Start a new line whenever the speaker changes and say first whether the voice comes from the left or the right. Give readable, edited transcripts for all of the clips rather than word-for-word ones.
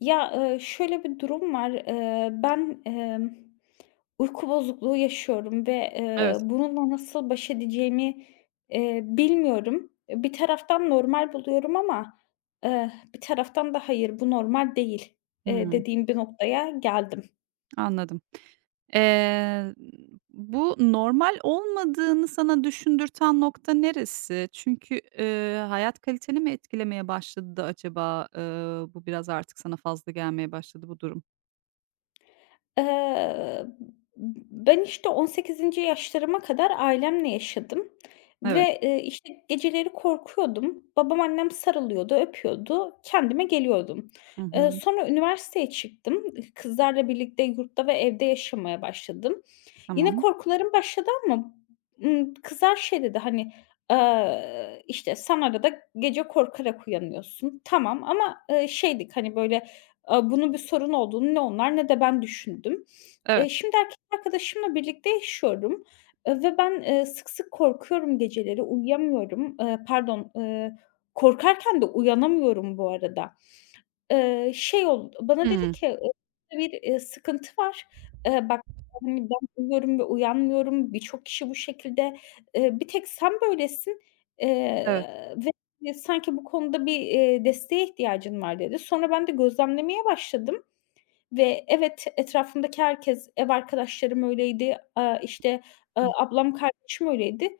left: Ya, şöyle bir durum var. Ben, uyku bozukluğu yaşıyorum ve,
right: Evet.
left: bununla nasıl baş edeceğimi, bilmiyorum. Bir taraftan normal buluyorum ama, bir taraftan da hayır, bu normal değil,
right: Hımm,
left: dediğim bir noktaya geldim.
right: anladım. Eee, Bu normal olmadığını sana düşündürten nokta neresi? Çünkü, hayat kaliteni mi etkilemeye başladı da acaba, bu biraz artık sana fazla gelmeye başladı bu durum?
left: Eee, ben, işte, 18'inci yaşlarıma kadar ailemle yaşadım
right: Evet.
left: ve, işte, geceleri korkuyordum. Babam, annem sarılıyordu, öpüyordu, kendime geliyordum.
right: Hı
left: Eee,
right: hı.
left: sonra üniversiteye çıktım. Kızlarla birlikte yurtta ve evde yaşamaya başladım. Yine
right: Tamam.
left: korkularım başladı ama, kızar şey dedi, hani, işte, "Sen arada gece korkarak uyanıyorsun." Tamam ama, şeydik, hani, böyle, bunun bir sorun olduğunu ne onlar ne de ben düşündüm.
right: Evet.
left: Şimdi erkek arkadaşımla birlikte yaşıyorum, ve ben, sık sık korkuyorum geceleri, uyuyamıyorum. Pardon, korkarken de uyanamıyorum bu arada. Şey oldu, bana dedi
right: Hımm.
left: ki, "Burada "Bir, sıkıntı var. Bak, hani, ben uyuyorum ve uyanmıyorum. Birçok kişi bu şekilde. Bir tek sen böylesin,
right: Evet.
left: eee, ve sanki bu konuda bir, desteğe ihtiyacın var." dedi. Sonra ben de gözlemlemeye başladım. Ve evet, etrafımdaki herkes, ev arkadaşlarım öyleydi, işte, ablam, kardeşim öyleydi.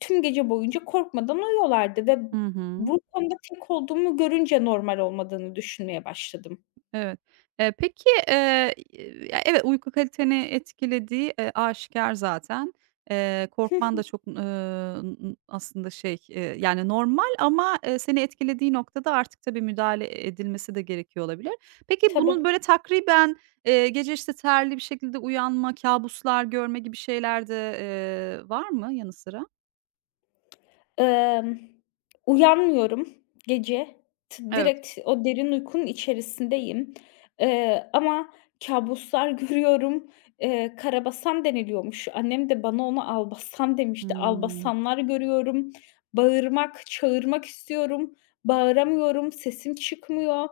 left: Tüm gece boyunca korkmadan uyuyorlardı ve
right: Hı hı.
left: bu konuda tek olduğumu görünce normal olmadığını düşünmeye başladım.
right: Evet. Peki, ya, evet, uyku kaliteni etkilediği, aşikâr zaten.
left: Hı
right: Korkman da
left: hı,
right: çok, aslında yani, normal, ama seni etkilediği noktada artık tabii müdahale edilmesi de gerekiyor olabilir. Peki,
left: tabii.
right: bunun böyle takriben, gece, işte, terli bir şekilde uyanma, kâbuslar görme gibi şeyler de, var mı yanı sıra?
left: Emm, uyanmıyorum gece. T
right: Evet.
left: direkt o derin uykunun içerisindeyim, ama kabuslar görüyorum. Karabasan deniliyormuş. Annem de bana ona albasan demişti.
right: Hımm.
left: Albasanlar görüyorum. Bağırmak, çağırmak istiyorum. Bağıramıyorum, sesim çıkmıyor,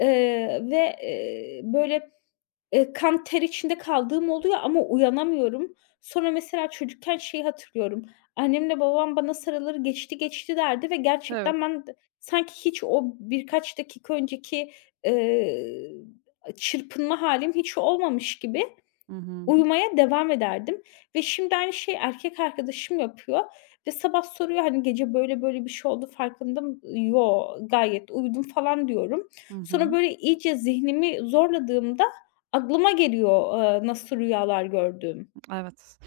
left: ve, böyle. Kan ter içinde kaldığım oluyor ama uyanamıyorum. Sonra mesela çocukken şeyi hatırlıyorum. Annemle babam bana sarılır, "Geçti, geçti." derdi ve
right: Evet.
left: gerçekten ben de sanki hiç o birkaç dakika önceki, eee, çırpınma hâlim hiç olmamış gibi
right: Hı hı.
left: uyumaya devam ederdim ve şimdi aynı şeyi erkek arkadaşım yapıyor ve sabah soruyor, hani, "Gece böyle böyle bir şey oldu, farkında mı "Yo, gayet uyudum." falan diyorum.
right: Hı
left: Sonra
right: hı.
left: böyle iyice zihnimi zorladığımda aklıma geliyor, nasıl rüyalar gördüğüm.
right: Evet.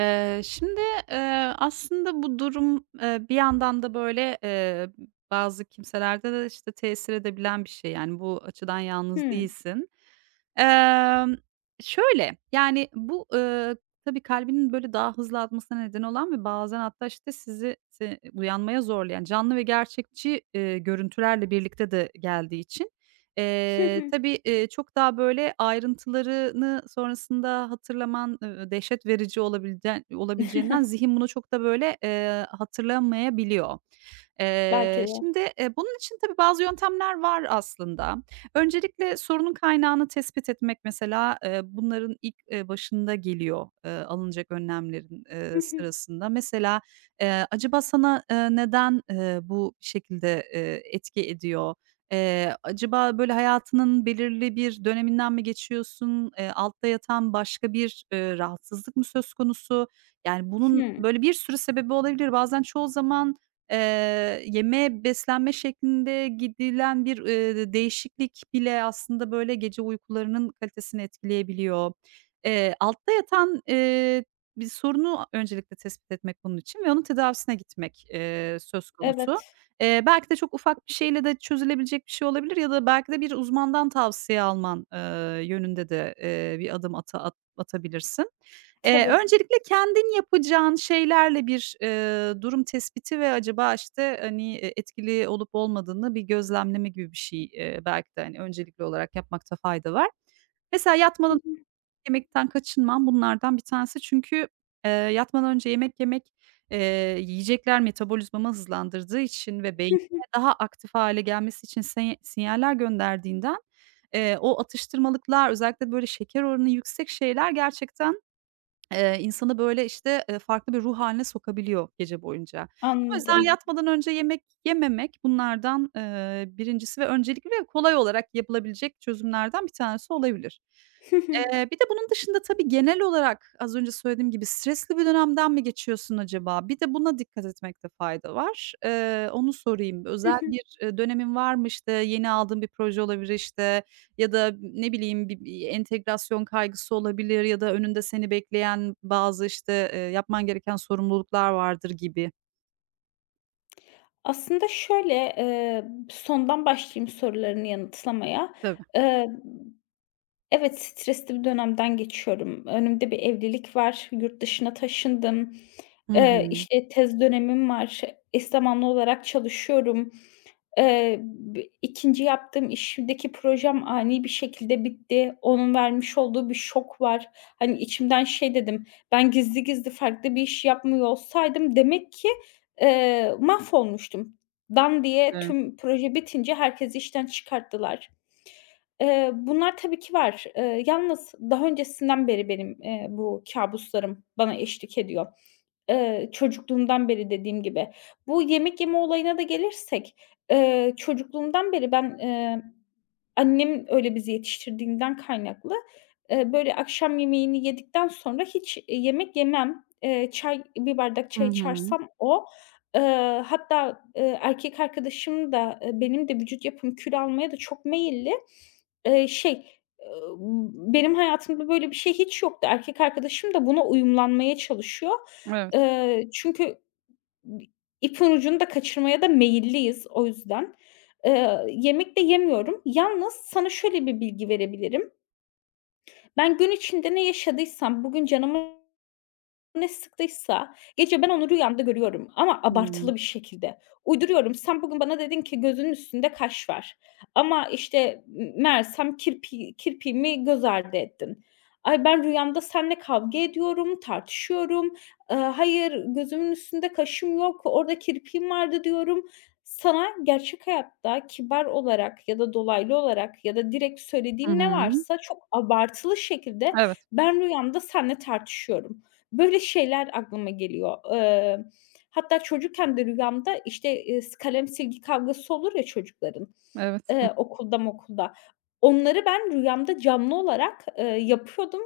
right: Şimdi, bu durum, bir yandan da, böyle, bazı kimselerde de, işte, tesir edebilen bir şey. Yani, bu açıdan yalnız
left: Hımm.
right: değilsin. Emm, Şöyle, yani, bu, tabii kalbinin, böyle, daha hızlı atmasına neden olan ve bazen hatta, işte, sizi uyanmaya zorlayan canlı ve gerçekçi, görüntülerle birlikte de geldiği için
left: Hı
right: Eee,
left: hı.
right: tabii, eee, çok daha, böyle, ayrıntılarını sonrasında hatırlaman, dehşet verici olabilden olabileceğinden zihin bunu çok da, böyle, hatırlamayabiliyor.
left: Belki
right: Eee,
left: de.
right: şimdi, eee, bunun için tabii bazı yöntemler var aslında. Öncelikle sorunun kaynağını tespit etmek mesela, bunların ilk, başında geliyor, alınacak önlemlerin,
left: Hı
right: eee,
left: hı.
right: sırasında. Mesela, acaba sana, neden bu şekilde etki ediyor? Acaba, böyle, hayatının belirli bir döneminden mi geçiyorsun? Altta yatan başka bir rahatsızlık mı söz konusu? Yani, bunun,
left: Hımm.
right: böyle, bir sürü sebebi olabilir. Bazen çoğu zaman, eee, yeme, beslenme şeklinde gidilen bir değişiklik bile aslında, böyle, gece uykularının kalitesini etkileyebiliyor. Altta yatan bir sorunu öncelikle tespit etmek bunun için ve onun tedavisine gitmek, söz konusu.
left: Evet.
right: Belki de çok ufak bir şeyle de çözülebilecek bir şey olabilir ya da belki de bir uzmandan tavsiye alman yönünde de, bir adım atabilirsin.
left: Tabii.
right: Öncelikle kendin yapacağın şeylerle bir durum tespiti ve acaba, işte, hani, etkili olup olmadığını bir gözlemleme gibi bir şey, belki de, hani, öncelikli olarak yapmakta fayda var. Mesela
left: Hı
right: yatmadan
left: hı.
right: yemekten kaçınmam bunlardan bir tanesi. Çünkü, yatmadan önce yemek yemek, yiyecekler metabolizmamı hızlandırdığı için ve
left: Hı
right: beynime
left: hı.
right: daha aktif hâle gelmesi için sinyaller gönderdiğinden, o atıştırmalıklar özellikle böyle şeker oranı yüksek şeyler gerçekten insanı, böyle, işte, farklı bir ruh haline sokabiliyor gece boyunca. O yüzden
left: Anladım.
right: yatmadan önce yemek yememek bunlardan, birincisi ve öncelikli ve kolay olarak yapılabilecek çözümlerden bir tanesi olabilir.
left: Hı hı.
right: Bir de bunun dışında tabii genel olarak az önce söylediğim gibi stresli bir dönemden mi geçiyorsun acaba? Bir de buna dikkat etmekte fayda var. Onu sorayım.
left: Hı
right: Özel
left: hı.
right: bir dönemin var mı? İşte, yeni aldığın bir proje olabilir, işte, ya da ne bileyim bir entegrasyon kaygısı olabilir ya da önünde seni bekleyen bazı, işte, yapman gereken sorumluluklar vardır gibi.
left: Aslında şöyle, sondan başlayayım sorularını yanıtlamaya.
right: Tabii.
left: Eee Evet, stresli bir dönemden geçiyorum. Önümde bir evlilik var, yurt dışına taşındım.
right: Hı hı.
left: İşte, tez dönemim var, eş zamanlı olarak çalışıyorum. B 2'nci yaptığım işimdeki projem ani bir şekilde bitti. Onun vermiş olduğu bir şok var. Hani, içimden şey dedim, "Ben gizli gizli farklı bir iş yapmıyor olsaydım demek ki, mahvolmuştum." Dan diye
right: Evet.
left: tüm proje bitince herkesi işten çıkarttılar. Bunlar tabii ki var. Yalnız daha öncesinden beri benim, bu kâbuslarım bana eşlik ediyor. Çocukluğumdan beri dediğim gibi. Bu yemek yeme olayına da gelirsek, çocukluğumdan beri ben. Annem öyle bizi yetiştirdiğinden kaynaklı, böyle, akşam yemeğini yedikten sonra hiç, yemek yemem. Çay, bir bardak
right: Hı
left: çay
right: hı.
left: içersem o. Hatta, erkek arkadaşım da, benim de vücut yapım kilo almaya da çok meyilli. Şey, ııı, benim hayatımda böyle bir şey hiç yoktu. Erkek arkadaşım da buna uyumlanmaya çalışıyor.
right: Evet.
left: Çünkü bi ucunu da kaçırmaya da meyilliyiz o yüzden. Yemek de yemiyorum. Yalnız sana şöyle bir bilgi verebilirim. Ben gün içinde ne yaşadıysam, bugün canımı ne sıktıysa gece ben onu rüyamda görüyorum ama abartılı bir şekilde. Uyduruyorum. Sen bugün bana dedin ki gözünün üstünde kaş var ama, işte, meğersem kirpiğimi göz ardı ettin. Ay, ben rüyamda seninle kavga ediyorum, tartışıyorum. Hayır, gözümün üstünde kaşım yok, orada kirpiğim vardı diyorum. Sana gerçek hayatta kibar olarak ya da dolaylı olarak ya da direkt
right: hı. Hı
left: söylediğim ne
right: hı.
left: varsa çok abartılı şekilde
right: Evet,
left: ben rüyamda seninle tartışıyorum. Böyle şeyler aklıma geliyor. Hatta çocukken de rüyamda, işte, s kalem silgi kavgası olur ya çocukların,
right: evet.
left: okulda mokulda. Onları ben rüyamda canlı olarak, yapıyordum,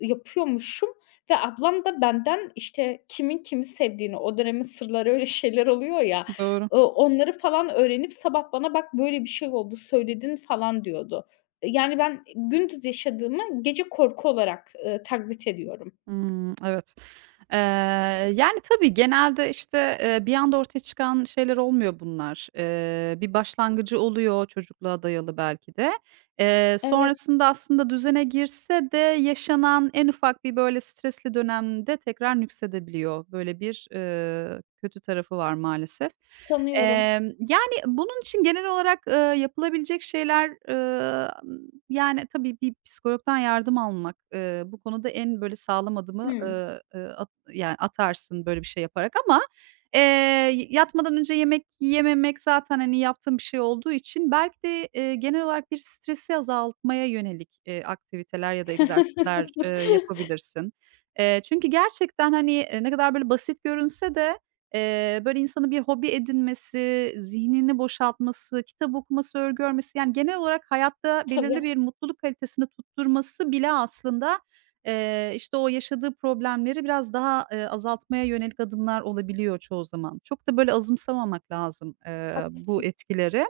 left: yapıyormuşum ve ablam da benden, işte, kimin kimi sevdiğini, o dönemin sırları öyle şeyler oluyor ya,
right: Doğru.
left: onları falan öğrenip sabah bana "Bak, böyle bir şey oldu, söyledin." falan diyordu. Yani ben gündüz yaşadığımı gece korku olarak, taklit ediyorum.
right: Hımm, evet. Eee, Yani, tabii genelde, işte, bir anda ortaya çıkan şeyler olmuyor bunlar. Bir başlangıcı oluyor, çocukluğa dayalı belki de.
left: Evet.
right: Sonrasında aslında düzene girse de yaşanan en ufak bir, böyle, stresli dönemde tekrar nüksedebiliyor. Böyle bir kötü tarafı var maalesef.
left: Tanıyorum.
right: Emm, Yani, bunun için genel olarak, yapılabilecek şeyler, yani, tabii bir psikologdan yardım almak, bu konuda en böyle sağlam adımı,
left: Hımm.
right: at yani, atarsın böyle bir şey yaparak ama, eee, yatmadan önce yemek yememek zaten, hani, yaptığın bir şey olduğu için belki de, genel olarak bir stresi azaltmaya yönelik, aktiviteler ya da egzersizler, yapabilirsin. Çünkü gerçekten, hani, ne kadar böyle basit görünse de böyle, insanın bir hobi edinmesi, zihnini boşaltması, kitap okuması, örgü örmesi, yani, genel olarak hayatta belirli
left: Tabii,
right: bir mutluluk kalitesini tutturması bile aslında, işte, o yaşadığı problemleri biraz daha, azaltmaya yönelik adımlar olabiliyor çoğu zaman. Çok da, böyle, azımsamamak lazım, bu
left: haklısın.
right: etkileri.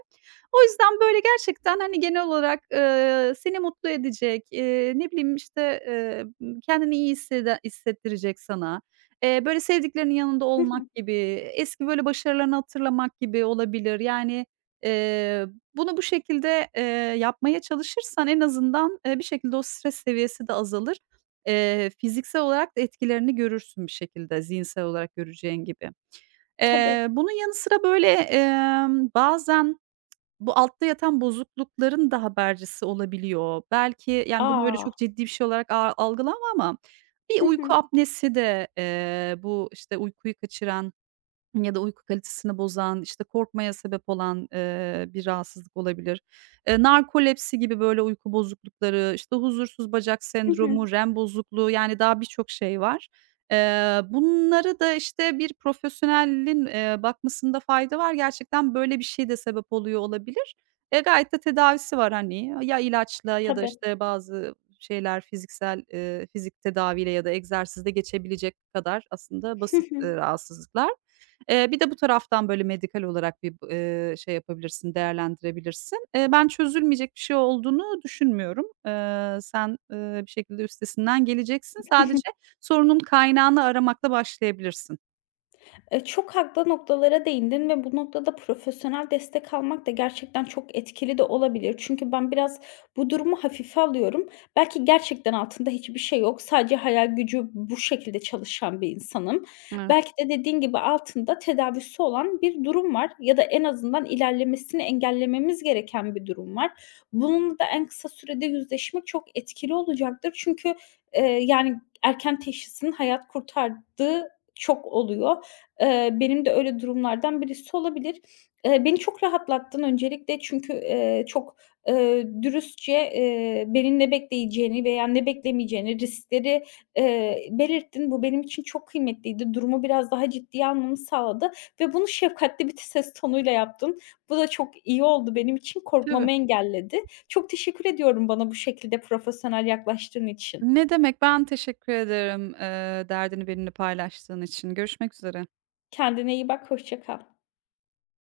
right: O yüzden, böyle, gerçekten, hani, genel olarak, seni mutlu edecek, ne bileyim, işte, kendini iyi hissede hissettirecek sana, böyle, sevdiklerinin yanında
left: Hı hı.
right: olmak gibi, eski, böyle, başarılarını hatırlamak gibi olabilir. Yani, eee, bunu bu şekilde, yapmaya çalışırsan en azından, bir şekilde o stres seviyesi de azalır. Fiziksel olarak da etkilerini görürsün bir şekilde zihinsel olarak göreceğin gibi.
left: Tabii.
right: Bunun yanı sıra, böyle, bazen bu altta yatan bozuklukların da habercisi olabiliyor. Belki, yani, bunu öyle
left: A!
right: çok ciddi bir şey olarak algılama ama bir
left: Hı
right: uyku
left: hı.
right: apnesi de, bu, işte, uykuyu kaçıran, ya da uyku kalitesini bozan, işte, korkmaya sebep olan, bir rahatsızlık olabilir. Narkolepsi gibi, böyle, uyku bozuklukları, işte, huzursuz bacak
left: Hı hı.
right: sendromu, REM bozukluğu, yani, daha birçok şey var. Bunları da, işte, bir profesyonelin, bakmasında fayda var. Gerçekten böyle bir şey de sebep oluyor olabilir. E, gayet de tedavisi var, hani, ya ilaçla ya da,
left: Tabii.
right: işte, bazı şeyler fiziksel, fizik tedaviyle ya da egzersizle geçebilecek kadar aslında
left: Hı
right: basit,
left: hı.
right: rahatsızlıklar. Bir de bu taraftan böyle medikal olarak bir şey yapabilirsin, değerlendirebilirsin. Ben çözülmeyecek bir şey olduğunu düşünmüyorum. Sen bir şekilde üstesinden geleceksin.
left: Hı hı.
right: Sadece sorunun kaynağını aramakla başlayabilirsin.
left: Çok haklı noktalara değindin ve bu noktada profesyonel destek almak da gerçekten çok etkili de olabilir. Çünkü ben biraz bu durumu hafife alıyorum. Belki gerçekten altında hiçbir şey yok. Sadece hayal gücü bu şekilde çalışan bir insanım.
right: Evet.
left: Belki de dediğin gibi altında tedavisi olan bir durum var ya da en azından ilerlemesini engellememiz gereken bir durum var. Bununla da en kısa sürede yüzleşmek çok etkili olacaktır. Çünkü, yani erken teşhisin hayat kurtardığı çok oluyor. Benim de öyle durumlardan birisi olabilir. Beni çok rahatlattın öncelikle çünkü, çok, dürüstçe, beni ne bekleyeceğini veya ne beklemeyeceğini, riskleri, belirttin. Bu benim için çok kıymetliydi. Durumu biraz daha ciddiye almamı sağladı ve bunu şefkatli bir ses tonuyla yaptın. Bu da çok iyi oldu benim için,
right: Tabii.
left: korkmamı engelledi. Çok teşekkür ediyorum bana bu şekilde profesyonel yaklaştığın için.
right: Ne demek, ben teşekkür ederim, derdini benimle paylaştığın için. Görüşmek üzere.
left: Kendine iyi bak, hoşça kal.